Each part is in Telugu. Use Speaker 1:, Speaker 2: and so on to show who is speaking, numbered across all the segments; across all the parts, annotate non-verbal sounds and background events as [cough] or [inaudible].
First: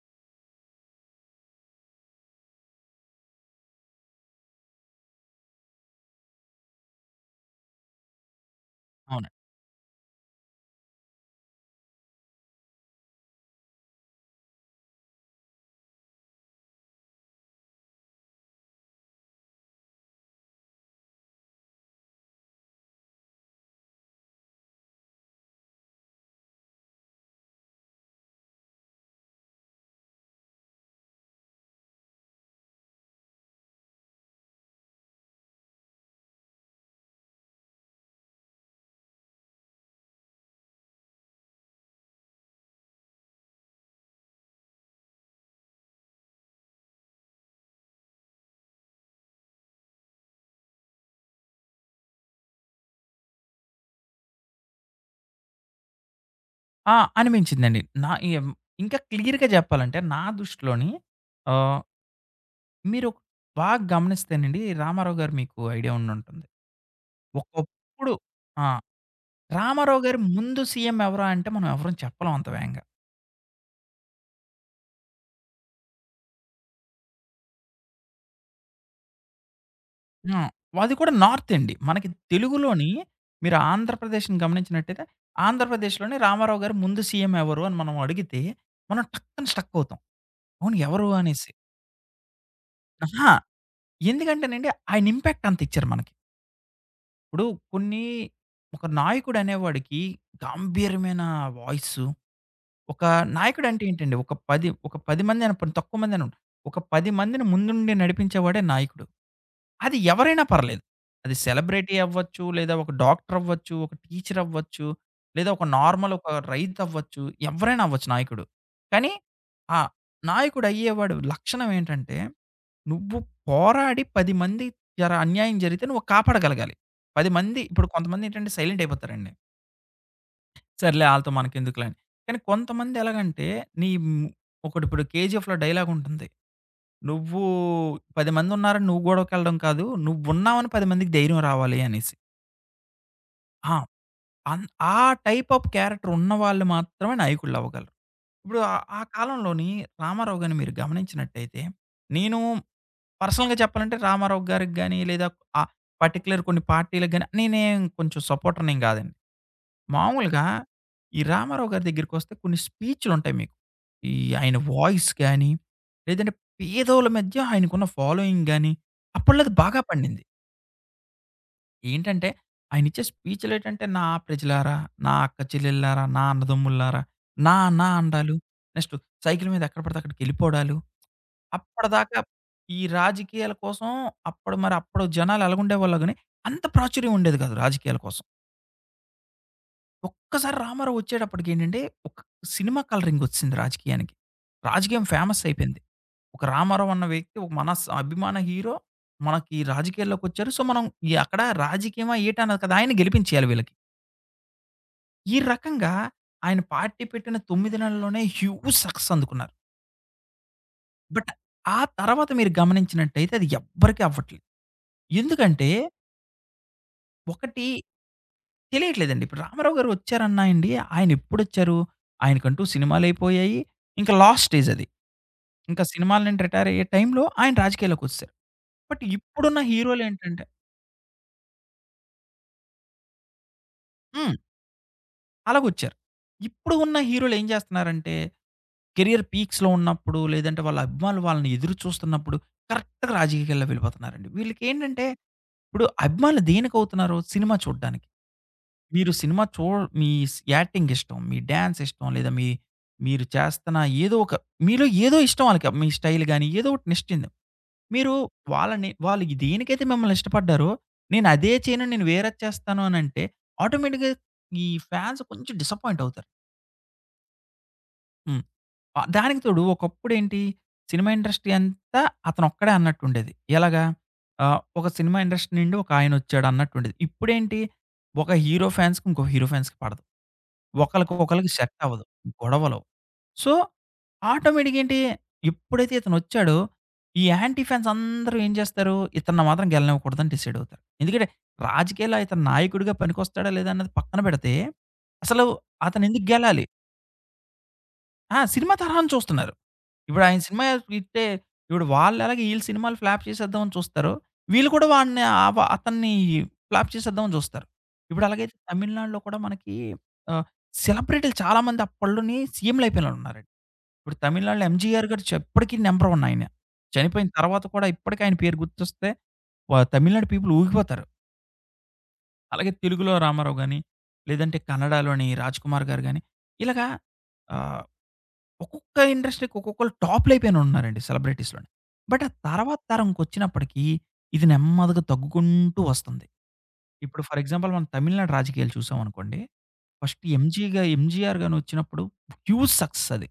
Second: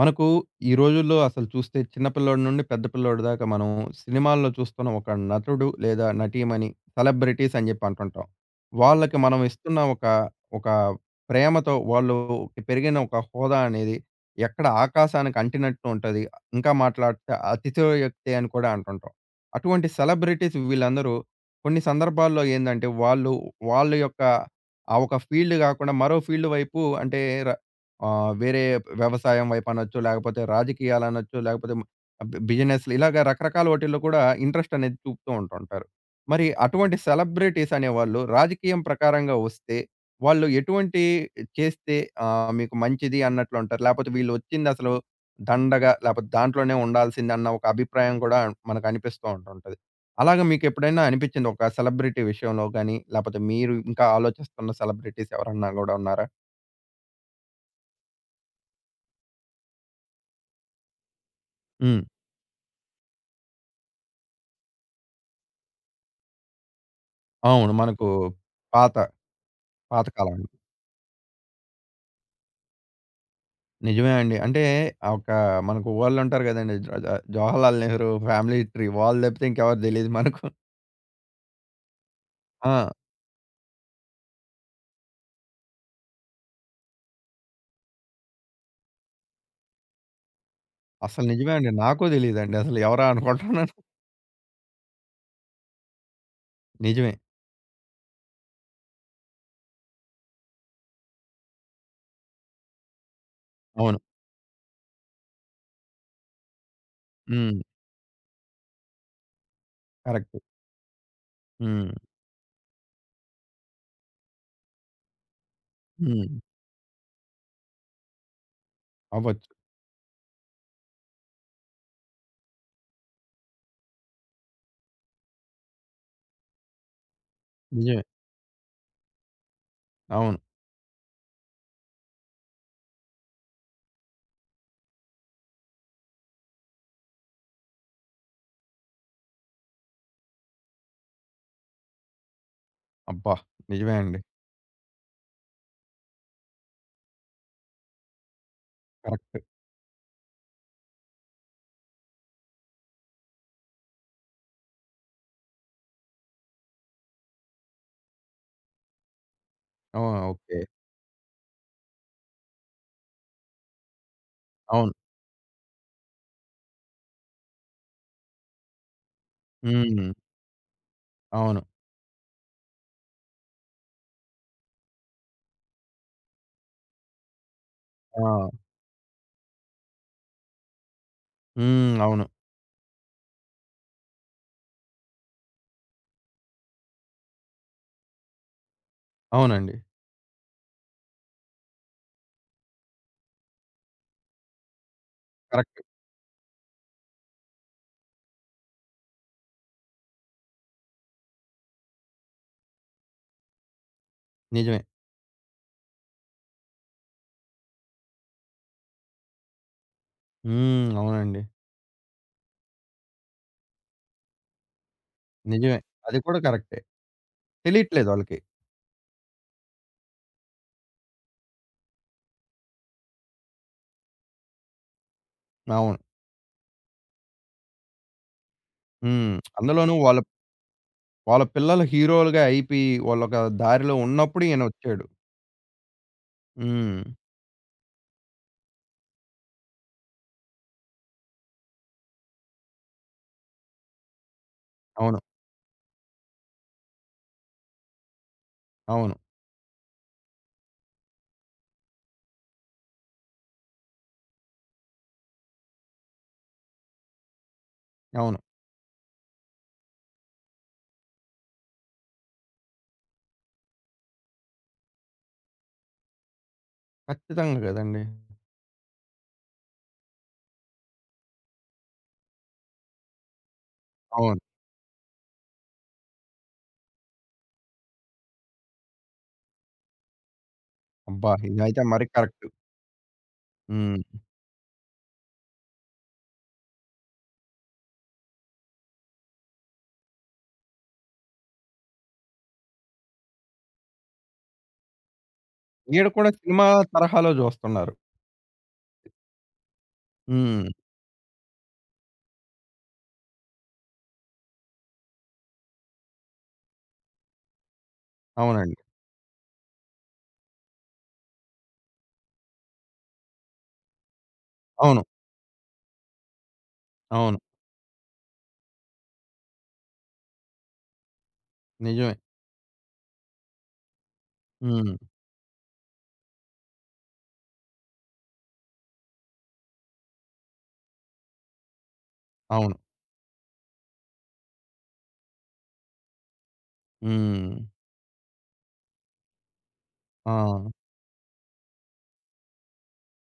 Speaker 1: మనకు ఈ రోజుల్లో అసలు చూస్తే చిన్న పిల్లోడి నుండి పెద్ద పిల్లోడి దాకా మనం సినిమాల్లో చూస్తున్న ఒక నటుడు లేదా నటీమణి సెలబ్రిటీస్ అని చెప్పి అంటుంటాం. వాళ్ళకి
Speaker 2: అవును.
Speaker 1: మనం ఇస్తున్న ఒక ప్రేమతో వాళ్ళు పెరిగిన ఒక హోదా అనేది ఎక్కడ ఆకాశానికి అంటినట్టు ఉంటది. ఇంకా మాట్లాడితే అతిశయోక్తి అని కూడా అంటుంటాం. అటువంటి సెలబ్రిటీస్ వీళ్ళందరూ కొన్ని సందర్భాల్లో ఏందంటే వాళ్ళు వాళ్ళ యొక్క ఆ ఒక ఫీల్డ్ కాకుండా మరో ఫీల్డ్ వైపు అంటే ర వేరే వ్యవసాయం వైపనొచ్చు, లేకపోతే రాజకీయాలనొచ్చు, లేకపోతే మ్ బి బిజినెస్‌లు ఇలాగ రకరకాల వాటిల్లో కూడా ఇంట్రెస్ట్ అనేది చూపుతూ ఉంటుంటారు. మరి అటువంటి సెలబ్రిటీస్ అనేవాళ్ళు రాజకీయం ప్రకారంగా వస్తే, వాళ్ళు ఎటువంటి చేస్తే మీకు మంచిది అన్నట్లుంటారు? లేపోతే వీళ్ళొచ్చిందసలు దండగ, లేపోతే దాంట్లోనే ఉండాల్సిందన్న ఒక అభిప్రాయం కూడా మనకు అనిపిస్తూ ఉంటుంటది. అలాగ మీకెప్పుడైనా అనిపిచ్చిందా ఒక సెలబ్రిటీ విషయంలో గాని, లేపోతే మీరు ఇంకా ఆలోచిస్తున్న సెలబ్రిటీస్ ఎవరన్నా గూడా ఉన్నారా?
Speaker 2: ఆ! అనిపించిందండి. నా ఎం ఇంకా క్లియర్‌గా చెప్పాలంటే నా దృష్టిలోని ఆహ్,
Speaker 1: హ్మ్.
Speaker 2: మీరు బాగా గమనిస్తేనండి 'రామారావు' గారు మీకు ఐడియా ఉండుంటుంది.
Speaker 1: అవును. మనకు
Speaker 2: ఒకప్పుడు ఆ!
Speaker 1: పాత,
Speaker 2: 'రామారావు'
Speaker 1: పాత
Speaker 2: గారి
Speaker 1: కాలం.
Speaker 2: ముందు సీఎం ఎవరా అంటే మనం ఎవరం చెప్పలేం అంత వేగంగా.
Speaker 1: నిజమే అండి. అంటే ఒక మనకు వోళ్ళుంటారు గదండీ! జ జ 'జవహర్లాల్ నెహ్రూ ఫ్యామిలీ ట్రీ' వాళ్ళు తప్పితే ఇంకెవరు తెలీదు
Speaker 2: ఆ!
Speaker 1: మనకు.
Speaker 2: అది కూడా నార్త్ అండి. మనకి తెలుగులోని
Speaker 1: ఆ!
Speaker 2: మీరు ఆంధ్రప్రదేశ్‌ని గమనించినట్టయితే ఆంధ్రప్రదేశ్‌లోని 'రామారావు' గారి ముందు సీఎం ఎవరు అని మనం అడిగితే మనం టక్కన స్ట్రక్ అవుతాం. అవును ఎవరు
Speaker 1: అసలు
Speaker 2: అనేసి.
Speaker 1: నిజమే అండి. నాకు తెలీదండి. అసలు ఎవరా
Speaker 2: అహా!
Speaker 1: అనుకుంటున్నాను.
Speaker 2: ఎందుకంటేనండి ఆయన ఇంపాక్ట్ అంత ఇచ్చారు మనకి.
Speaker 1: నిజమే.
Speaker 2: ఇప్పుడు కొన్ని ఒక నాయకుడు అనేవాడికి గాంభీర్యమైన వాయిసు, ఒక నాయకుడు అంటే
Speaker 1: అవును.
Speaker 2: ఏంటండి? ఒక 10 మంది అని తక్కువ మంది అని ఒక 10 మందిని
Speaker 1: హ్మ్.
Speaker 2: ముందుండి నడిపించేవాడే నాయకుడు. అది
Speaker 1: కరెక్ట్.
Speaker 2: ఎవరైనా పర్లేదు. అది
Speaker 1: హ్మ్.
Speaker 2: సెలబ్రిటీ అవ్వచ్చు, లేదా ఒక డాక్టర్ అవ్వచ్చు, ఒక టీచర్ అవ్వచ్చు, లేదా ఒక నార్మల్ ఒక
Speaker 1: హ్మ్.
Speaker 2: రైతు అవ్వచ్చు, ఎవ్వరైనా అవ్వచ్చు నాయకుడు. కానీ
Speaker 1: అవ్వచ్చు.
Speaker 2: ఆ నాయకుడు అయ్యేవాడు లక్షణం ఏంటంటే, నువ్వు పోరాడి 10 మంది జర అన్యాయం జరిగితే నువ్వు కాపాడగలగాలి. 10 మంది ఇప్పుడు
Speaker 1: నిజమే.
Speaker 2: కొంతమంది ఏంటంటే సైలెంట్ అయిపోతారండి.
Speaker 1: అవును.
Speaker 2: సర్లే ఆళ్ళతో మనకెందుకులే అని. కానీ కొంతమంది ఎలాగంటే నీ ఒకటిప్పుడు 'కేజీఎఫ్‌లో' డైలాగ్ ఉంటుంది. నువ్వు 10 మందున్నారని నువ్వు గొడవకెళ్ళడం కాదు. నువ్వున్నావని 10 మందికి ధైర్యం రావాలి అనేసి.
Speaker 1: అబ్బా!
Speaker 2: ఆ!
Speaker 1: నిజమే అండి.
Speaker 2: అన్ ఆ టైప్ ఆఫ్ క్యారెక్టర్ ఉన్నవాళ్ళు మాత్రమే నాయకుళ్ళవ్వగలరు. ఇప్పుడు ఆ ఆ
Speaker 1: కరెక్ట్.
Speaker 2: కాలంలోని రామారావు గారిని మీరు గమనించినట్టయితే, నేను పర్సనల్‌గా చెప్పాలంటే రామారావు గారికి గాని, లేదా ఆ పర్టిక్యులర్ కొన్ని పార్టీ‌లకి గాని నేనేం కొంచెం సపోర్టర్‌నేం కాదండి.
Speaker 1: ఆ!
Speaker 2: మామూలుగా
Speaker 1: ఓకే.
Speaker 2: ఈ రామారావు గారి దగ్గరికొస్తే కొన్ని స్పీచ్‌లుంటాయి మీకు. ఈ ఆయన
Speaker 1: అవును.
Speaker 2: వాయిస్ గాని, లేదంటే పేదోళ్ళ మధ్య ఆయనకున్న ఫాలోయింగ్ గాని, అప్పట్లో అది బాగా
Speaker 1: హ్మ్.
Speaker 2: పండింది.
Speaker 1: అవును.
Speaker 2: ఏంటంటే, ఆయనిచ్చే స్పీచ్‌లేటంటే, "నా ప్రజలారా, నా అక్క చెల్లెల్లారా, నా అన్నదమ్ముల్లారా, నా నా"
Speaker 1: ఆ!
Speaker 2: అనడాలు, నెక్స్ట్ సైకిల్ మీద ఎక్కడ పడితే అక్కడికెళ్ళిపోవడాలు.
Speaker 1: హ్మ్.
Speaker 2: అప్పటిదాకా
Speaker 1: అవును.
Speaker 2: ఈ రాజకీయాల కోసం అప్పుడు జనాలు ఎలాగుండేవాళ్ళో గాని, అంత ప్రాచుర్యం ఉండేది కాదు రాజకీయాల కోసం.
Speaker 1: అవునండి.
Speaker 2: ఒక్కసారి 'రామారావు' వచ్చేటప్పటికేంటంటే, ఒక సినిమా కలరింగొచ్చేసింది రాజకీయానికి. రాజకీయం ఫేమస్ అయిపోయింది.
Speaker 1: కరెక్ట్.
Speaker 2: ఒక 'రామారావు' అన్న వ్యక్తి ఒక మన అభిమాన హీరో మనకి రాజకీయాల్లోకొచ్చారు. సో, మనం ఈ అక్కడ రాజకీయమా ఏటా అన్నది కాదు. ఆయన్ని గెలిపించేయాలి వీళ్ళకి.
Speaker 1: నిజమే.
Speaker 2: ఈ రకంగా ఆయన పార్టీ పెట్టిన 9 నెలల్లోనే హ్యూజ్ సక్సెస్ అందుకున్నారు.
Speaker 1: హ్మ్.
Speaker 2: బట్
Speaker 1: అవునండి.
Speaker 2: ఆ తర్వాత మీరు గమనించినట్టయితే అది ఎవ్వరికీ అవ్వట్లేదు. ఎందుకంటే
Speaker 1: నిజమే. అది కూడా కరెక్టే.
Speaker 2: ఒకటి
Speaker 1: తెలియట్లేదు వాళ్ళకి.
Speaker 2: తెలియట్లేదండి. ఇప్పుడు 'రామారావు' గారు వచ్చారన్నా అండి ఆయనెప్పుడొచ్చారు? ఆయనకంటూ సినిమాలయిపోయాయి. ఇంకా లాస్ట్ స్టేజ్ అది. ఇంకా
Speaker 1: అవును.
Speaker 2: సినిమాల నుండి రిటైర్ అయ్యే టైంలో ఆయన రాజకీయాల్లోకొచ్చేసారు. బట్
Speaker 1: హ్మ్.
Speaker 2: ఇప్పుడున్న
Speaker 1: అందులోనూ వాళ్ళ
Speaker 2: హీరోలేంటంటే
Speaker 1: వాళ్ళ పిల్లలు హీరోలుగా అయిపోయి, వాళ్ళొక దారిలో
Speaker 2: హ్మ్.
Speaker 1: ఉన్నప్పుడు ఈయనొచ్చాడు.
Speaker 2: అలాగొచ్చారు. ఇప్పుడు ఉన్న
Speaker 1: హ్మ్.
Speaker 2: హీరోలు ఏం చేస్తున్నారంటే, కెరియర్ పీక్స్‌లో ఉన్నప్పుడు, లేదంటే వాళ్ళ అభిమానులు వాళ్ళని ఎదురు చూస్తున్నప్పుడు కరెక్ట్‌గా రాజకీయాల్లో వెళ్ళిపోతున్నారండి. వీళ్ళకేంటంటే,
Speaker 1: అవును.
Speaker 2: ఇప్పుడు అభిమానులు దేనికవుతున్నారు? సినిమా చూడ్డానికి. మీరు
Speaker 1: అవును.
Speaker 2: సినిమా చూ మీ యాక్టింగ్ ఇష్టం, మీ డాన్స్ ఇష్టం, లేదా మీరు చేస్తున్న ఏదో ఒక మీలో ఏదో ఇష్టం ఆళ్ళకి. మీ స్టైల్ గాని, ఏదో ఒకటి నిష్టింద. మీరు
Speaker 1: అవును.
Speaker 2: వాళ్ళని వాళ్ళు దేనికైతే మిమ్మల్ని ఇష్టపడ్డారో, నేను అదే చేయను, నేను వేరేది చేస్తాను అనంటే, ఆటోమేటిక్‌గా ఈ ఫాన్స్ కొంచెం డిసప్పాయింట్ అవుతారు.
Speaker 1: ఖచ్చితంగా గదండీ!
Speaker 2: హ్మ్. దానికి తోడు ఒకప్పుడేంటి, సినిమా ఇండస్ట్రీ అంతా అతనొక్కడే అన్నట్టుండేది. ఎలాగా?
Speaker 1: అవును.
Speaker 2: ఒక సినిమా ఇండస్ట్రీ నుండి ఒక ఆయనొచ్చాడు అన్నట్టుండేది. ఇప్పుడేంటి, ఒక హీరో ఫాన్స్‌కి ఇంకో హీరో ఫాన్స్‌కి పడదు. ఒకళ్ళకి
Speaker 1: అబ్బా!
Speaker 2: ఒకళ్ళకి సెట్
Speaker 1: ఇదైతే
Speaker 2: అవ్వదు.
Speaker 1: మరి కరెక్ట్.
Speaker 2: గొడవలు. సో,
Speaker 1: హ్మ్.
Speaker 2: ఆటోమేటిక్‌గా ఏంటి, ఎప్పుడైతే ఇతనొచ్చాడో, ఈ యాంటీ ఫాన్స్ అందరూ ఏం చేస్తారు, ఇతన్ని మాత్రం గెలనివ్వకూడదని డిసైడ్ అవుతారు. ఎందుకంటే, రాజకీయాల్లో ఇతను నాయకుడిగా పనికొస్తాడా లేదా అన్నది పక్కన పెడితే, అసలు
Speaker 1: ఈడ
Speaker 2: అతనెందుకు
Speaker 1: కూడా
Speaker 2: గెలాలి?
Speaker 1: సినిమా తరహాలో జూస్తున్నారు.
Speaker 2: ఆ! సినిమా తరహాను చూస్తున్నారు. ఇప్పుడు ఆయన సినిమా
Speaker 1: హ్మ్.
Speaker 2: హిట్టే ఇప్పుడు వాళ్ళెలాగా ఈళ్ళ సినిమాలు ఫ్లాప్ చేసేద్దామని చూస్తారో, వీళ్ళు కూడా వాడిని ఆవ అతన్ని ఫ్లాప్ చేసేద్దామని చూస్తారు. ఇప్పుడు అలాగైతే
Speaker 1: అవునండి.
Speaker 2: తమిళనాడులో కూడా మనకి ఆహ్, సెలబ్రిటీలు చాలామంది అప్పట్లోని సీఎం‌లయిపోయినోళ్ళున్నారండి. ఇప్పుడు తమిళనాడులో
Speaker 1: అవును.
Speaker 2: 'ఎంజీఆర్' గారు ఇప్పటికి నంబర్ 1 ఆయన. చనిపోయిన
Speaker 1: అవును.
Speaker 2: తర్వాత కూడా ఇప్పటికి ఆయన పేరు గుర్తొస్తే తమిళనాడు పీపుల్ ఊగిపోతారు.
Speaker 1: నిజమే.
Speaker 2: అలాగే తెలుగులో రామారావు గాని, లేదంటే
Speaker 1: హ్మ్.
Speaker 2: కన్నడలోని 'రాజ్‌కుమార్' గారు గాని, ఇలాగా ఆహ్, ఒక్కొక్క ఇండస్ట్రీకి ఒక్కొక్కళ్ళు టాప్‌లయిపోయిన ఉన్నారండి సెలబ్రిటీస్‌లోని. బట్ ఆ
Speaker 1: అవును.
Speaker 2: తర్వాత తరంకొచ్చినప్పటికి ఇది నెమ్మదిగా తగ్గుకుంటూ వస్తుంది. ఇప్పుడు ఫర్
Speaker 1: హ్మ్.
Speaker 2: ఎగ్జాంపుల్ మనం తమిళనాడు రాజకీయాలు చూసామనుకోండి. ఫస్ట్
Speaker 1: ఆ!
Speaker 2: 'ఎంజీ' గా 'ఎంజీఆర్' గారు వచ్చినప్పుడు హ్యూజ్ సక్సెస్ అది.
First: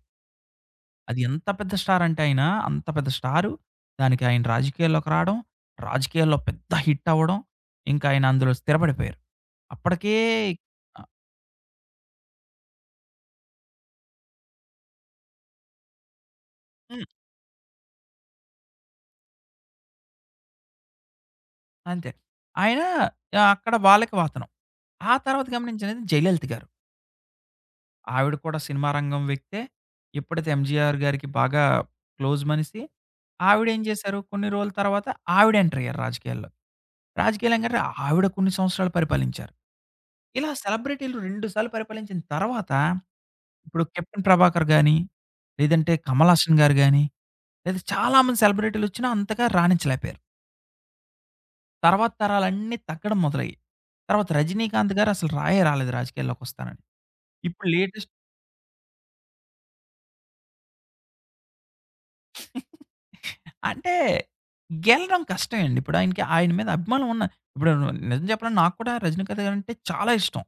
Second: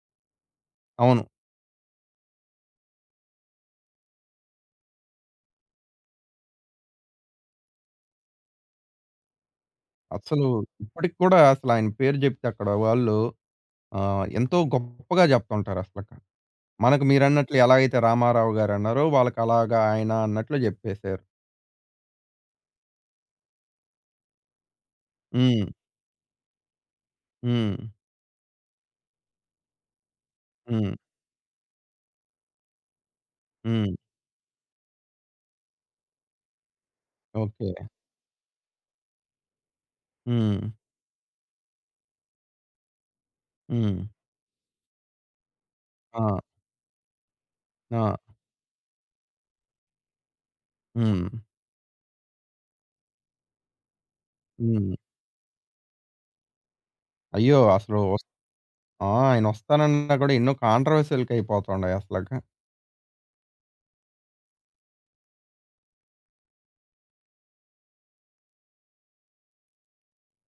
Speaker 2: అది
Speaker 1: అవును.
Speaker 2: ఎంత పెద్ద స్టార్ అంటే ఆయన, అంత పెద్ద స్టారు. దానికి ఆయన రాజకీయాల్లోకి రాడం, రాజకీయాల్లో పెద్ద హిట్ అవ్వడం, ఇంకా ఆయన అందులో స్థిరపడిపోయారు. అప్పటికే
Speaker 1: అసలు
Speaker 2: ఆహ్,
Speaker 1: ఇప్పటికి కూడా అసలాయన పేరు జెప్తే అక్కడ వాళ్ళు ఎంతో గొప్పగా జెప్తుంటారసలక. మనకు
Speaker 2: హ్మ్.
Speaker 1: మీరన్నట్లు ఎలాగైతే రామారావు గారన్నారో, వాళ్ళకలాగా ఆయన అన్నట్లు జెప్పేశారు.
Speaker 2: అంతే. ఆయన అక్కడ వాళ్ళకి వాతనం. ఆ తర్వాత
Speaker 1: హ్మ్.
Speaker 2: గమనించినది జయలలిత గారు.
Speaker 1: హ్మ్.
Speaker 2: ఆవిడ కూడా సినిమా రంగం వ్యక్తే. ఇప్పటిది
Speaker 1: హ్మ్.
Speaker 2: ఎంజీఆర్ గారికి బాగా క్లోజ్ మనిషి. ఆవిడేం
Speaker 1: హ్మ్.
Speaker 2: చేశారు, కొన్ని రోజుల తర్వాత ఆవిడ ఎంటర్ అయ్యారు రాజకీయాల్లో. రాజకీయాలు
Speaker 1: ఓకే.
Speaker 2: ఏంటంటే ఆవిడ కొన్ని సంవత్సరాలు పరిపాలించారు. ఇలా
Speaker 1: హ్మ్.
Speaker 2: సెలబ్రిటీలు 2 సార్లు పరిపాలించిన తర్వాత, ఇప్పుడు
Speaker 1: హ్మ్.
Speaker 2: 'కెప్టెన్ ప్రభాకర్' గాని, లేదంటే
Speaker 1: ఆ!
Speaker 2: 'కమల్ హాసన్' గారు గాని, లేదా
Speaker 1: ఆ!
Speaker 2: చాలామంది సెలబ్రిటీలొచ్చినా అంతగా రాణించలేకపోయారు.
Speaker 1: హ్మ్.
Speaker 2: తర్వాత తరాలన్నీ తగ్గడం మొదలయ్యాయి. తర్వాత 'రజనీకాంత్'
Speaker 1: హ్మ్.
Speaker 2: గారు అసలు రాయే రాలేదు రాజకీయాల్లోకొస్తానని.
Speaker 1: అయ్యో!
Speaker 2: ఇప్పుడు
Speaker 1: అసలు
Speaker 2: లేటెస్ట్
Speaker 1: ఒస్ ఆ! ఆయనొస్తానన్నా గూడా ఎన్నో కాంట్రవర్సీ‌లకయిపోతుండయి అసలక.
Speaker 2: [laughs] అంటే గెలడం కష్టమే అండి. ఇప్పుడు ఆయనకి ఆయన మీద అభిమానం ఉన్న ఇప్పుడు నిజం చెప్పాలంటే నాకు కూడా 'రజనీకాంత్' గారంటే చాలా ఇష్టం.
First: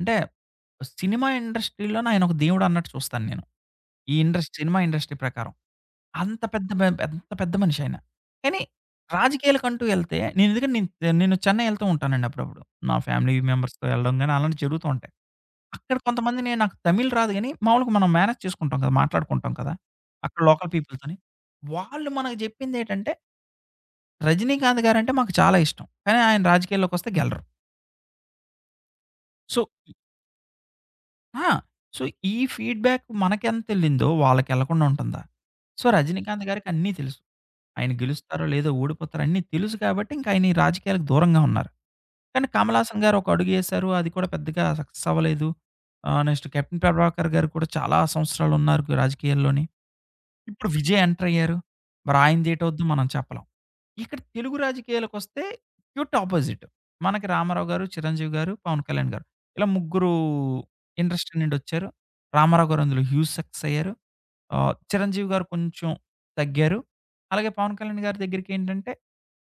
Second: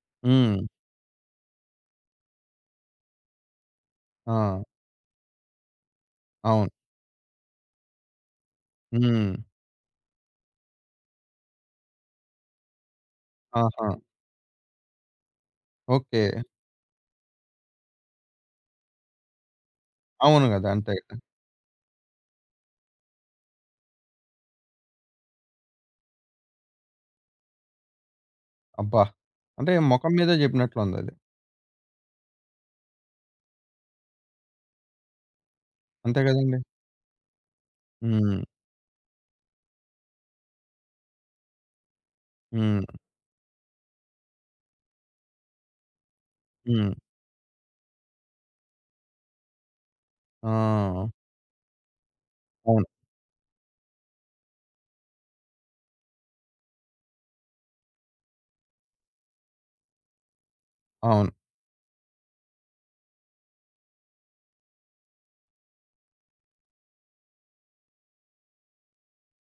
Speaker 2: అంటే
Speaker 1: హ్మ్.
Speaker 2: సినిమా ఇండస్ట్రీలోనే ఆయన ఒక దేవుడన్నట్టు చూస్తాను నేను. ఈ ఇండస్ట్రీ
Speaker 1: ఆ!
Speaker 2: సినిమా ఇండస్ట్రీ ప్రకారం. అంత పెద్ద
Speaker 1: అవును.
Speaker 2: మ ఎంత పెద్ద మనిషి ఆయన. కానీ
Speaker 1: హ్మ్.
Speaker 2: రాజకీయాలకంటూ ఎళ్తే నేనెందుకంటే నేను నేను చెన్నై ఎళ్తూ ఉంటానండి అప్పుడప్పుడు. నా ఫ్యామిలీ మెంబర్స్‌తో
Speaker 1: ఆహా!
Speaker 2: ఎళ్ళడం గాని అలాంటివి జరుగుతూ ఉంటాయి. అక్కడ
Speaker 1: ఓకే.
Speaker 2: కొంతమందిని నాకు తమిళ్ రాదు గాని మామూలుగా మనం మేనేజ్ చేసుకుంటాం కదా! మాట్లాడుకుంటాం కదా! అక్కడ
Speaker 1: అవును
Speaker 2: లోకల్
Speaker 1: గదా! అంతే
Speaker 2: పీపుల్‌తోని.
Speaker 1: గదా!
Speaker 2: వాళ్ళు మనకు జెప్పిందేటంటే 'రజినీకాంత్' గారంటే మాకు చాలా ఇష్టం. కానీ ఆయన రాజకీయాల్లోకొస్తే గెలరు.
Speaker 1: అబ్బా!
Speaker 2: సో
Speaker 1: అంటే మొఖం మీదే జెప్పినట్లుందది.
Speaker 2: ఆ! సో ఈ ఫీడ్‌బ్యాక్ మనకెంతెళ్ళిందో వాళ్ళకెళ్ళకుండా ఉంటుందా? సో
Speaker 1: అంతే
Speaker 2: 'రజినీకాంత్'
Speaker 1: గదండీ!
Speaker 2: గారికి అన్నీ తెలుసు. ఆయన
Speaker 1: హ్మ్.
Speaker 2: గెలుస్తారో లేదో ఓడిపోతారో అన్నీ తెలుసు కాబట్టి ఇంక ఆయన ఈ రాజకీయాలకు దూరంగా ఉన్నారు. కానీ కమల్
Speaker 1: హ్మ్.
Speaker 2: హాసన్ గారు ఒక అడుగేశారు. అది కూడా పెద్దగా సక్సెస్ అవ్వలేదు. నెక్స్ట్ కెప్టెన్
Speaker 1: హ్మ్.
Speaker 2: ప్రభాకర్ గారు కూడా చాలా సంవత్సరాలున్నారు రాజకీయాల్లోని. ఇప్పుడు విజయ్
Speaker 1: ఆ!
Speaker 2: ఎంటర్ అయ్యారు. మరి ఆయనదేటవుద్దో
Speaker 1: అవును.
Speaker 2: మనం చెప్పలేం. ఇక్కడ తెలుగు రాజకీయాలకొస్తే క్యూట్ అపోజిట్. మనకి రామారావు గారు, చిరంజీవి గారు, పవన్ కళ్యాణ్ గారు. ఇలా ముగ్గురు
Speaker 1: అవును.
Speaker 2: ఇండస్ట్రీ నుండొచ్చారు. రామారావు గారు అందులో హ్యూజ్ సక్సెస్ అయ్యారు. 'చిరంజీవి' గారు కొంచెం తగ్గారు. అలాగే 'పవన్ కళ్యాణ్' గారి దగ్గరికేంటంటే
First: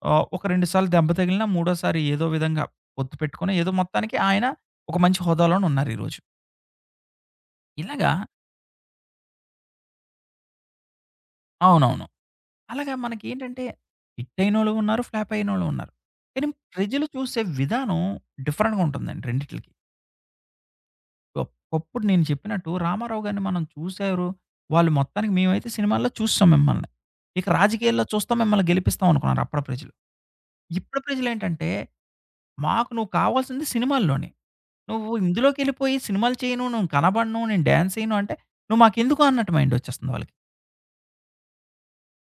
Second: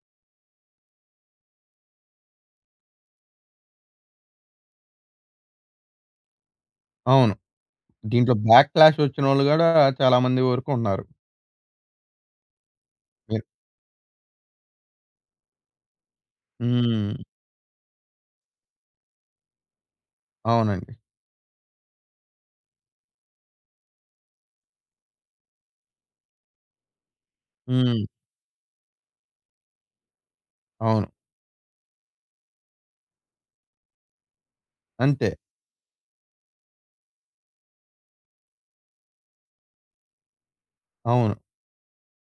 Speaker 2: ఒక 2 సార్లు దెబ్బ తగిలినా మూడోసారి ఏదో విధంగా పొత్తు పెట్టుకొని ఏదో మొత్తానికి ఆయన ఒక మంచి హోదాలోనే ఉన్నారు ఈరోజు.
Speaker 1: అవును.
Speaker 2: ఇలాగా
Speaker 1: దీంట్లో బ్యాక్ క్లాష్ వచ్చినోళ్ళు గూడా చాలామంది వరకు ఉన్నారు.
Speaker 2: అవునవును. అలాగా
Speaker 1: మీరు
Speaker 2: మనకేంటంటే హిట్టయినోళ్ళు ఉన్నారు, ఫ్లాప్ అయినోళ్ళు ఉన్నారు. కానీ ప్రజలు
Speaker 1: హ్మ్.
Speaker 2: చూసే విధానం డిఫరెంట్‌గా ఉంటుందండి రెండిట్లికి.
Speaker 1: అవునండి.
Speaker 2: ఒకప్పుడు నేను చెప్పినట్టు 'రామారావు' గారిని మనం చూసారు, వాళ్ళు మొత్తానికి మేమైతే సినిమాల్లో చూసాం మిమ్మల్ని. ఇక రాజకీయాల్లో
Speaker 1: హ్మ్.
Speaker 2: చూస్తాం మిమ్మల్ని గెలిపిస్తాం అనుకున్నారు అప్పటి ప్రజలు. ఇప్పుడు
Speaker 1: అవును.
Speaker 2: ప్రజలేంటంటే, మాకు నువ్వు కావాల్సింది సినిమాల్లోనే. నువ్వు
Speaker 1: అంతే.
Speaker 2: ఇందులోకెళ్ళిపోయి సినిమాలు చేయను, నేను కనబడను, నేను డాన్స్ చేయను అంటే, నువ్వు మాకెందుకు అన్నట్టు మైండొచ్చేస్తుంది వాళ్ళకి.
Speaker 1: అవును.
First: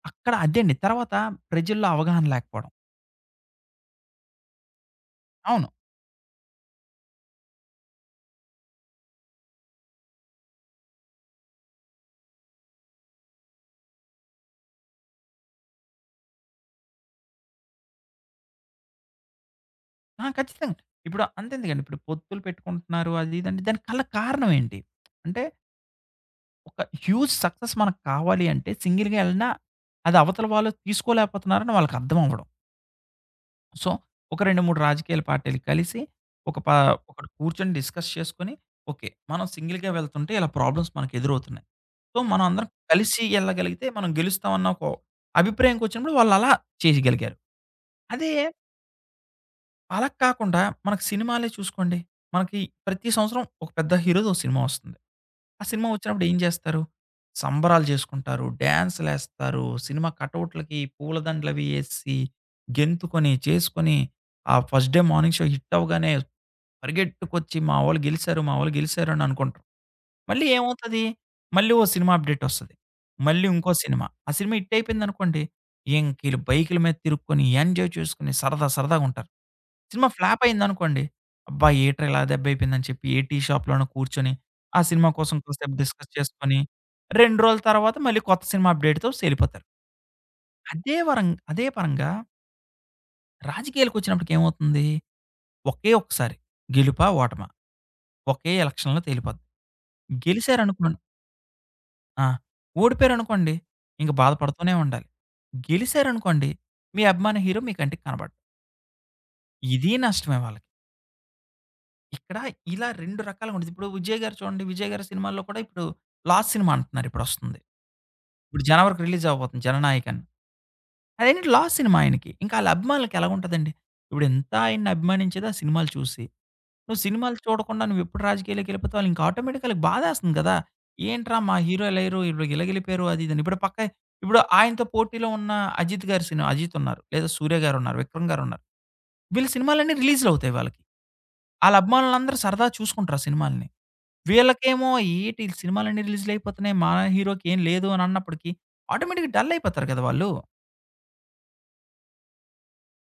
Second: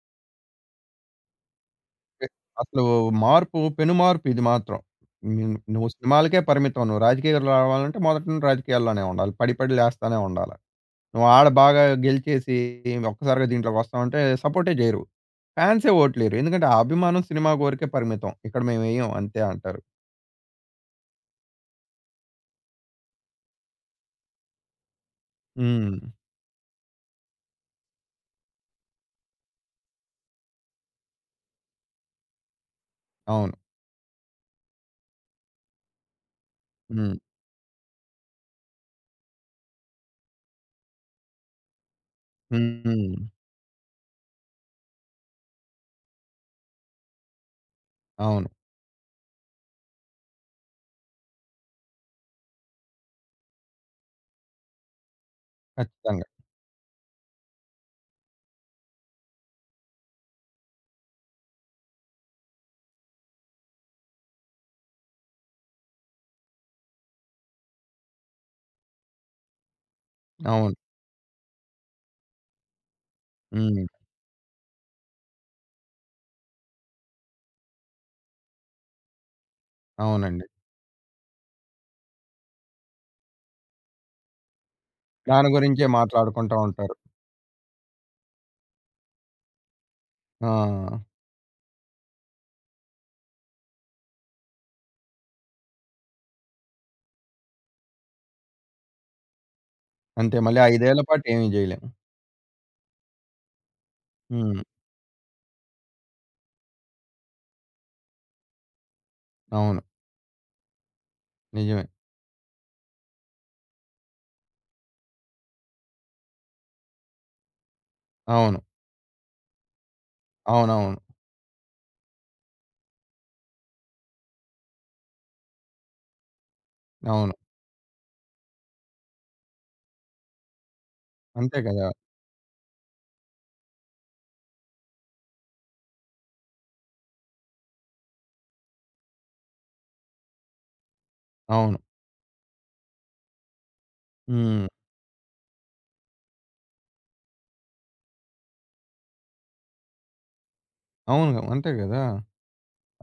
Speaker 2: అక్కడ అదండి. తర్వాత ప్రజల్లో అవగాహన
Speaker 1: పె
Speaker 2: లేకపోవడం.
Speaker 1: అసలు మార్పు పెను మార్పు ఇది మాత్రం. హ్మ్.
Speaker 2: అవును.
Speaker 1: నువ్వు సినిమాలకే పరిమితం. నువ్వు రాజకీయాలు రావాలంటే మొదట నుండి రాజకీయాల్లోనే ఉండాలి. పడి పడి లేస్తానే ఉండాల. నువ్వు ఆడ బాగా గెలిచేసి ఒక్కసారిగా దీంట్లోకి వస్తావంటే సపోర్టే జేయరు. ఫ్యాన్సే ఓట్లేయరు. ఎందుకంటే ఆ అభిమానం సినిమా వరకే పరిమితం. ఇక్కడ మేమెయ్యం అంతే అంటారు.
Speaker 2: ఆ! ఖచ్చితంగా. ఇప్పుడు అంతెందుకండి, ఇప్పుడు పొత్తులు పెట్టుకుంటున్నారు అది ఇది అంటే దానికి కల కారణం ఏంటి? అంటే
Speaker 1: హ్మ్.
Speaker 2: ఒక హ్యూజ్ సక్సెస్ మనకు కావాలి అంటే సింగిల్‌గా ఎళ్ళినా అది అవతల వాళ్ళు తీసుకోలేకపోతున్నారని వాళ్ళకి అర్థం అవ్వడం.
Speaker 1: అవును.
Speaker 2: సో, ఒక 2, 3 రాజకీయాల పార్టీలు కలిసి ఒక పా
Speaker 1: హ్మ్.
Speaker 2: ఒకటి కూర్చొని డిస్కస్ చేసుకొని, ఓకే. మనం సింగిల్‌గా వెళ్తుంటే ఇలా ప్రాబ్లమ్స్ మనకు ఎదురవుతున్నాయి. సో, మనం అందరం
Speaker 1: హ్మ్.
Speaker 2: కలిసి ఎళ్ళగలిగితే మనం గెలుస్తామన్న ఒక అభిప్రాయంకొచ్చినప్పుడు వాళ్ళలా చేయగలిగారు. అదే
Speaker 1: అవును.
Speaker 2: అలా కాకుండా మనకు సినిమాలే చూసుకోండి. మనకి ప్రతి సంవత్సరం ఒక పెద్ద హీరో‌దో సినిమా వస్తుంది. ఆ సినిమా వచ్చినప్పుడు
Speaker 1: ఖచ్చితంగా.
Speaker 2: ఏం చేస్తారు? సంబరాలు చేసుకుంటారు, డాన్స్‌లేస్తారు, సినిమా కటౌట్‌లకి పూలదండలవి ఏసి, గెంతుకొని, చేసుకొని, ఆ first day morning show hit అవ్వగానే పరిగెట్టుకొచ్చి మా వోళ్ళు గెలిసారు, మా వోళ్ళు గెలిసారు అని అనుకుంటాం. మళ్ళీ
Speaker 1: అవును.
Speaker 2: ఏమవుతది? మళ్ళీ ఓ సినిమా అప్డేట్ ఒస్తది. మళ్ళీ ఇంకో
Speaker 1: హ్మ్.
Speaker 2: సినిమా. ఆ సినిమా హిట్ అయిపోయిందనుకోండి, ఇంక ఈళ్ళు బైకుల మీద తిరుక్కొని, ఎంజాయ్ చేసుకొని సరదా సరదాగుంటారు. సినిమా ఫ్లాప్
Speaker 1: అవునండి.
Speaker 2: అయిందనుకోండి, అబ్బా! ఏట్రా ఇలా దెబ్బయిపోయిందని చెప్పి ఏ టీ షాప్‌లోనో కూర్చొని, ఆ సినిమా కోసం
Speaker 1: దాని
Speaker 2: కాసేపు
Speaker 1: గురించే
Speaker 2: డిస్కస్
Speaker 1: మాట్లాడుకుంటా
Speaker 2: చేసుకొని,
Speaker 1: ఉంటారు.
Speaker 2: 2 రోజుల తర్వాత మళ్ళీ కొత్త సినిమా అప్డేట్‌తో సెళ్ళిపోతారు. అదే
Speaker 1: ఆ!
Speaker 2: వరం అదే పరంగా రాజకీయాలకొచ్చినప్పటికి ఏమవుతుంది? ఒకే ఒక్కసారి గెలుపా? ఓటమా? ఒకే ఎలక్షన్‌లో తేలిపోద్ది.
Speaker 1: అంతే మళ్ళీ
Speaker 2: గెలిసారనుకో
Speaker 1: 5 ఏళ్ల పాటు ఏమి జేయలేము.
Speaker 2: ఆ! ఓడిపోయారనుకోండి, ఇంక
Speaker 1: హ్మ్.
Speaker 2: బాధపడుతూనే ఉండాలి. గెలిసారనుకోండి, మీ అభిమాన హీరో మీ కంటికి కనపడ్డు.
Speaker 1: అవును.
Speaker 2: ఇది నష్టమే వాళ్ళకి.
Speaker 1: నిజమే.
Speaker 2: ఇక్కడ ఇలా 2 రకాలుగా ఉంటది. ఇప్పుడు 'విజయ్' గారు చూడండి. 'విజయ్' గారి సినిమాల్లో కూడా ఇప్పుడు 'లాస్ట్' సినిమా అంటున్నారు ఇప్పుడొస్తుంది.
Speaker 1: అవును.
Speaker 2: ఇప్పుడు జనవరికి రిలీజ్ అవ్వబోతుంది 'జననాయక్' అని.
Speaker 1: అవునవును.
Speaker 2: అదేంటంటే లాస్ సినిమా ఆయనకి. ఇంకా ఆళ్ళ అభిమానులకి ఎలాగుంటదండి? ఇప్పుడు ఎంత ఆయన్ని అభిమానించేది ఆ సినిమాలు చూసి. నువ్వు
Speaker 1: అవును.
Speaker 2: సినిమాలు చూడకుండా నువ్వెప్పుడు రాజకీయాల్లోకెళ్ళిపోతావు ఆటోమేటిక్‌గా ఆళ్ళకి బాధేస్తుంది కదా! ఏంట్రా మా
Speaker 1: అంతే
Speaker 2: హీరో
Speaker 1: కదా!
Speaker 2: ఇలా ఎయ్యరు, ఇప్పుడు ఇలాగెళ్ళిపోయారు అది ఇది అని. ఇప్పుడు ఆయనతో పోటీలో ఉన్న అజిత్ గారి సినిమా అజిత్ ఉన్నారు. లేదా సూర్య గారున్నారు, విక్రమ్ గారున్నారు. వీళ్ళ సినిమాలన్నీ రిలీజ్‌లవుతాయి వాళ్ళకి. ఆళ్ళ
Speaker 1: అవును.
Speaker 2: అభిమానులందరూ సరదాగా చూసుకుంటారు ఆ సినిమాల్ని.
Speaker 1: హ్మ్.
Speaker 2: వీళ్ళకేమో ఏటి ఈళ్ళ సినిమాలన్నీ రిలీజ్‌లయిపోతున్నాయి. మా హీరోకి ఏం లేదు అని అన్నప్పటికి ఆటోమేటిక్‌గా డల్ అయిపోతారు కదా! వాళ్ళు.
Speaker 1: అవును. అంతే గదా!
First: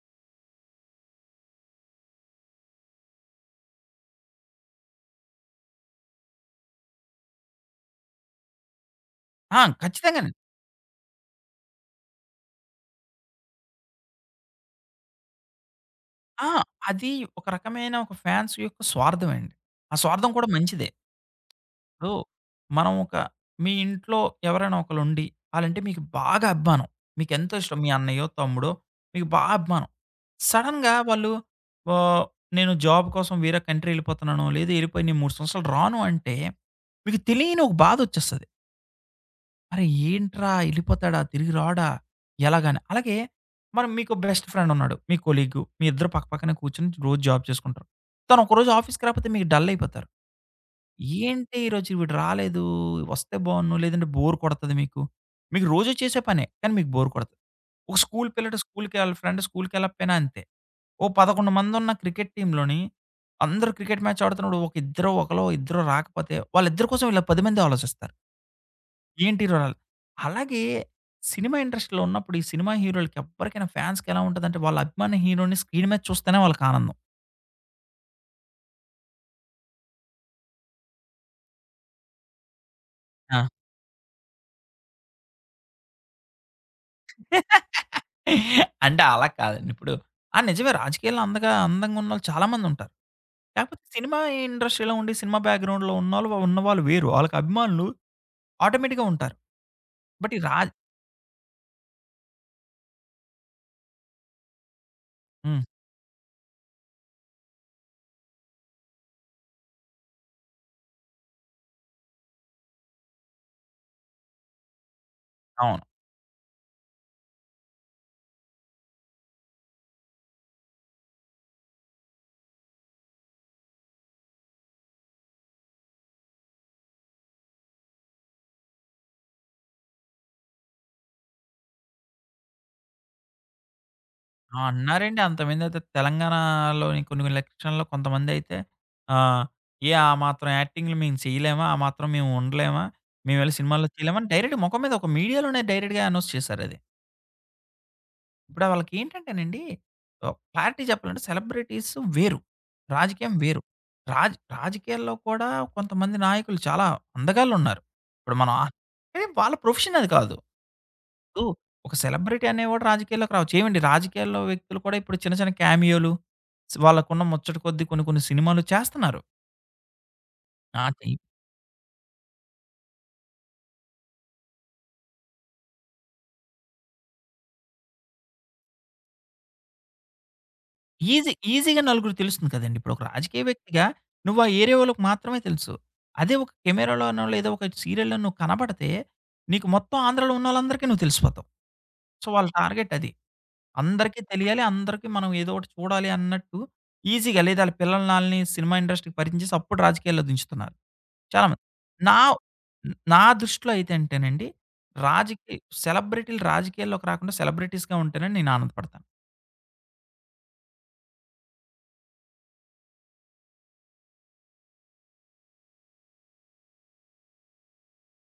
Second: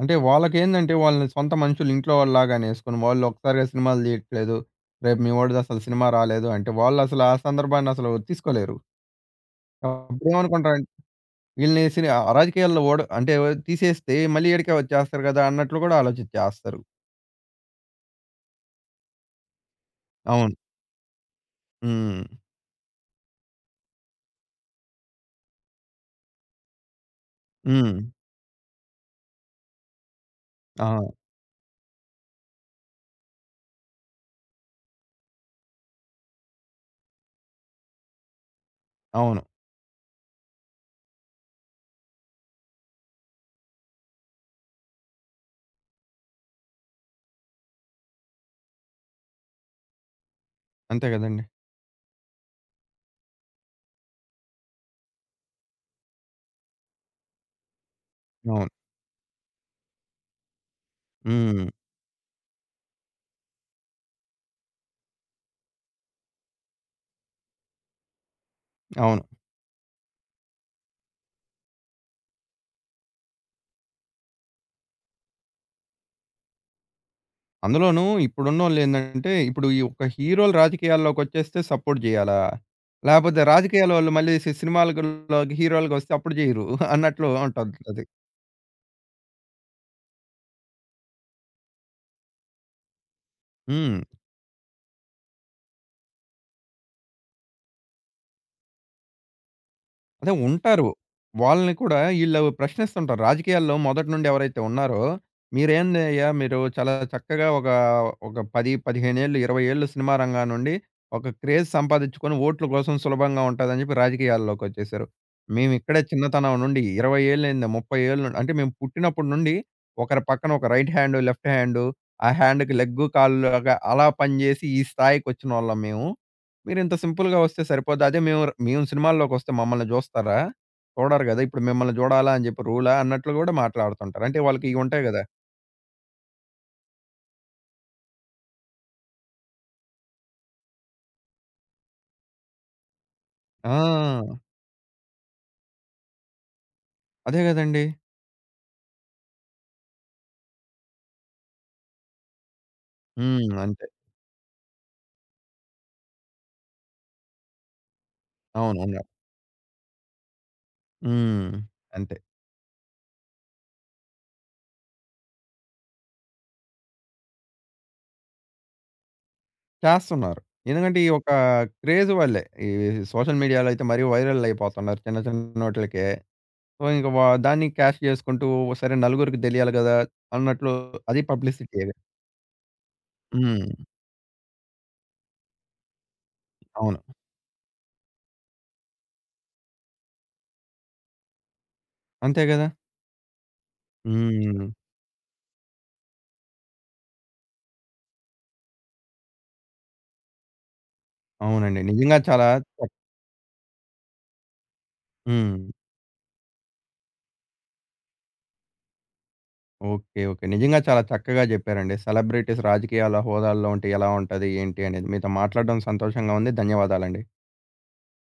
Speaker 1: అంటే వాళ్ళకేందంటే వాళ్ళని సొంత మనుషులు ఇంట్లో వాళ్ళలాగానే యేసుకొని వాళ్ళు ఒక్కసారిగా సినిమాలు తీయట్లేదు. రేపు మీ వోడిది అసలు సినిమా రాలేదు అంటే వాళ్ళసలు ఆ సందర్భాన్ని అసలు తీసుకోలేరు.
Speaker 2: ఆ! ఖచ్చితంగానే.
Speaker 1: అప్పుడేమనుకుంటారంటే వీళ్ళని అరాజకీయాల్లో ఓడ అంటే తీసేస్తే మళ్ళీ ఈడికే వచ్చేస్తారు గదా! అన్నట్లు గూడా
Speaker 2: ఆ!
Speaker 1: ఆలోచించేస్తారు.
Speaker 2: అది ఒక రకమైన ఒక ఫాన్స్ యొక్క స్వార్థమండి. ఆ స్వార్థం కూడా
Speaker 1: అవును.
Speaker 2: మంచిదే. ఇప్పుడు
Speaker 1: హ్మ్.
Speaker 2: మనం ఒక మీ ఇంట్లో ఎవరైనా ఒకలుండి, ఆళ్ళంటే మీకు బాగా అభిమానం. మీకెంతో ఇష్టం. మీ
Speaker 1: హ్మ్.
Speaker 2: అన్నయ్యో, తమ్ముడో మీకు బాగా అభిమానం.
Speaker 1: ఆ!
Speaker 2: సడెన్‌గా వాళ్ళు ఆహ్, నేను జాబ్ కోసం వేరే కంట్రీ ఎళ్ళిపోతున్నాను, లేదా ఎళ్ళిపోయి నేను 3 సంవత్సరాలు రాను అంటే, మీకు తెలియని ఒక బాధొచ్చేస్తది.
Speaker 1: అవును.
Speaker 2: అరే! ఏంట్రా ఎళ్ళిపోతాడా? తిరిగి రాడా? ఎలాగని. అలాగే మనం మీకు బెస్ట్ ఫ్రెండ్ ఉన్నాడు. మీ కొలీగ్. మీ ఇద్దరు పక్కనే కూర్చొని రోజు జాబ్ చేసుకుంటారు. తను ఒకరోజు ఆఫీస్‌కి రాకపోతే మీకు డల్ అయిపోతారు.
Speaker 1: అంతే గదండీ!
Speaker 2: ఏంటి ఈరోజు వీడు రాలేదు, వస్తే బావున్ను, లేదంటే బోర్ కొడతది మీకు. మీకు రోజు చేసే పనే. కానీ మీకు బోర్ కొడతది. ఒక స్కూల్ పిల్లడు
Speaker 1: అవును.
Speaker 2: స్కూల్‌కి ఆళ్ళ ఫ్రెండ్ స్కూల్‌కెళ్ళకపోయినా అంతే. ఓ 11
Speaker 1: హ్మ్.
Speaker 2: మందున్న క్రికెట్ టీమ్‌లోని అందరూ క్రికెట్ మ్యాచ్ ఆడుతున్నప్పుడు ఒక ఇద్దరో, ఒకలో ఇద్దరో రాకపోతే వాళ్ళిద్దరి కోసం ఇలా 10 మంది ఆలోచిస్తారు.
Speaker 1: అవును.
Speaker 2: ఏంటి రుణాలు. అలాగే సినిమా ఇండస్ట్రీలో ఉన్నప్పుడు ఈ సినిమా హీరోలకి ఎవ్వరికైనా ఫ్యాన్స్‌కి ఎలా ఉంటదంటే వాళ్ళ అభిమాన హీరోని స్క్రీన్ మీద చూస్తేనే వాళ్ళకి ఆనందం.
Speaker 1: అందులోనూ ఇప్పుడున్నోళ్ళేందంటే, ఇప్పుడు ఈ ఒక హీరోలు రాజకీయాల్లోకొచ్చేస్తే సపోర్ట్ జేయాలా?
Speaker 2: ఆ!
Speaker 1: లేపోతే రాజకీయాలోళ్ళు మళ్ళీ సినిమాలలోకి హీరోలుగొస్తే అప్పుడు జెయ్యరు అన్నట్లు ఉంటది.
Speaker 2: అంటే అలా కాదండి. ఇప్పుడు ఆ! నిజమే రాజకీయాల్లో అందగా అందంగా ఉన్నోళ్ళు చాలా మందుంటారు. కాకపోతే
Speaker 1: హ్మ్.
Speaker 2: సినిమా ఇండస్ట్రీలో ఉండి సినిమా బ్యాక్‌గ్రౌండ్‌లో ఉన్నవాళ్ళు వేరు. ఆళ్ళకి అభిమానులు ఆటోమేటిక్‌గా ఉంటారు.
Speaker 1: అదే
Speaker 2: బట్ ఈ రా
Speaker 1: ఉంటారు. వాళ్ళని కూడా ఈళ్ళు ప్రశ్నిస్తుంటారు. రాజకీయాల్లో మొదటి నుండి ఎవరైతే ఉన్నారో,
Speaker 2: హ్మ్.
Speaker 1: "మీరేందయ్యా మీరు చాలా చక్కగా ఒక 10, 15 ఏళ్ళు, 20 ఏళ్ళు సినిమా రంగం నుండి ఒక క్రేజ్ సంపాదించుకొని ఓట్ల కోసం సులభంగా ఉంటదని" చెప్పి రాజకీయాల్లోకొచ్చేసారు.
Speaker 2: అవును.
Speaker 1: మేమిక్కడే చిన్నతనం నుండి 20 ఏళ్ళేంది, 30 ఏళ్ళు నుండి, అంటే మేము పుట్టినప్పటి నుండి ఒకరి పక్కన ఒక రైట్ హ్యాండు, లెఫ్ట్ హ్యాండు, ఆ హ్యాండ్‌కి లెగ్గు, కాళ్ళు లాగా అలా పనిజేసి ఈ స్థాయికొచ్చినోళ్ళం మేము. మీరింత సింపుల్‌గా వస్తే సరిపోద్ది. అదే మేము మేము సినిమాల్లోకొస్తే మమ్మల్ని జూస్తారా? చూడరు గదా! ఇప్పుడు మిమ్మల్ని జూడాలా అని జెప్పి రూలా అన్నట్లు గూడా మాట్లాడుతుంటారు. అంటే
Speaker 2: ఆ!
Speaker 1: వాళ్ళకి ఇవుంటాయి
Speaker 2: అన్నారండి.
Speaker 1: గదా!
Speaker 2: అంతమందైతే తెలంగాణలోని కొన్ని కొన్ని ఎలక్షన్‌లో కొంతమందైతే ఆహ్, ఏ ఆ మాత్రం యాక్టింగ్‌లు మేము చేయలేమా? ఆ మాత్రం మేము ఉండలేమా? మేమెళ్లి సినిమాల్లో చేయలేమా? అని
Speaker 1: ఆ!
Speaker 2: డైరెక్ట్‌గా మొఖం మీద ఒక మీడియాలోనే డైరెక్ట్‌గా అనౌన్స్ చేశారది.
Speaker 1: అదే గదండీ.
Speaker 2: ఇప్పుడు వాళ్ళకేంటంటేనండి క్లారిటీ చెప్పాలంటే సెలబ్రిటీస్ వేరు. రాజకీయం
Speaker 1: హ్మ్.
Speaker 2: వేరు.
Speaker 1: అంతే.
Speaker 2: రాజకీయాల్లో కూడా కొంతమంది నాయకులు చాలా అందగాళ్ళున్నారు. ఇప్పుడు మనం
Speaker 1: అవును. ఉన్నారు.
Speaker 2: కానీ వాళ్ళ ప్రొఫెషన్ అది కాదు. ఇప్పుడు
Speaker 1: హ్మ్.
Speaker 2: ఒక
Speaker 1: అంతే.
Speaker 2: సెలబ్రిటీ అనేవాడు రాజకీయాల్లోకి రావచ్చు. ఏవండి రాజకీయాల్లో వ్యక్తులు కూడా ఇప్పుడు చిన్న చిన్న క్యామియోలు, వాళ్ళకున్న ముచ్చట కొద్దీ కొన్ని కొన్ని సినిమాలు చేస్తున్నారు.
Speaker 1: చేస్తున్నారు. ఎందుకంటే ఈ
Speaker 2: ఆటి
Speaker 1: ఒక క్రేజ్ వల్లే. ఈ సోషల్ మీడియాలో అయితే మరీ వైరల్ అయిపోతున్నారు చిన్న చిన్నోటిలకే. సో, ఇంక దాన్ని క్యాష్ జేసుకుంటూ సరే నలుగురికి దెలియాలి గదా! అన్నట్లు అది
Speaker 2: ఈజీగా
Speaker 1: పబ్లిసిటీయే.
Speaker 2: నలుగురికి తెలుస్తుంది కదండీ! ఇప్పుడు ఒక రాజకీయ
Speaker 1: హ్మ్.
Speaker 2: వ్యక్తిగా నువ్వు ఆ ఏరియా వాళ్ళకి మాత్రమే తెలుసు. అదే ఒక
Speaker 1: అవును.
Speaker 2: కెమెరాలోనో లేదా ఒక సీరియల్‌లోనో నువ్వు కనపడితే, నీకు మొత్తం ఆంధ్రాలో ఉన్నోళ్ళందరికీ నువ్వు తెలిసిపోతావు. సో,
Speaker 1: అంతే
Speaker 2: వాళ్ళ
Speaker 1: గదా!
Speaker 2: టార్గెట్ అది. అందరికీ తెలియాలి.
Speaker 1: హ్మ్.
Speaker 2: అందరికి మనం ఏదో ఒకటి చూడాలి అన్నట్టు ఈజీగా లేదా ఆళ్ళ పిల్లల్ని ఆళ్ళని సినిమా ఇండస్ట్రీకి పరిచయం చేసి అప్పుడు రాజకీయాల్లో దించుతున్నారు. చాలా మంది.
Speaker 1: అవునండి.
Speaker 2: నా
Speaker 1: నిజంగా చాలా చక్.
Speaker 2: నా దృష్టిలో అయితే అంటేనండి రాజకీ
Speaker 1: హ్మ్.
Speaker 2: సెలబ్రిటీలు రాజకీయాల్లోకి రాకుండా సెలబ్రిటీస్‌గా ఉంటేనే నేను ఆనందపడతాను.
Speaker 1: ఓకే. ఓకే. నిజంగా చాలా చక్కగా జెప్పారండి. సెలబ్రిటీస్ రాజకీయాల హోదాల్లో ఉంటే ఎలా ఉంటది? ఏంటి? అనేది మీతో మాట్లాడడం సంతోషంగా ఉంది. ధన్యవాదాలండి.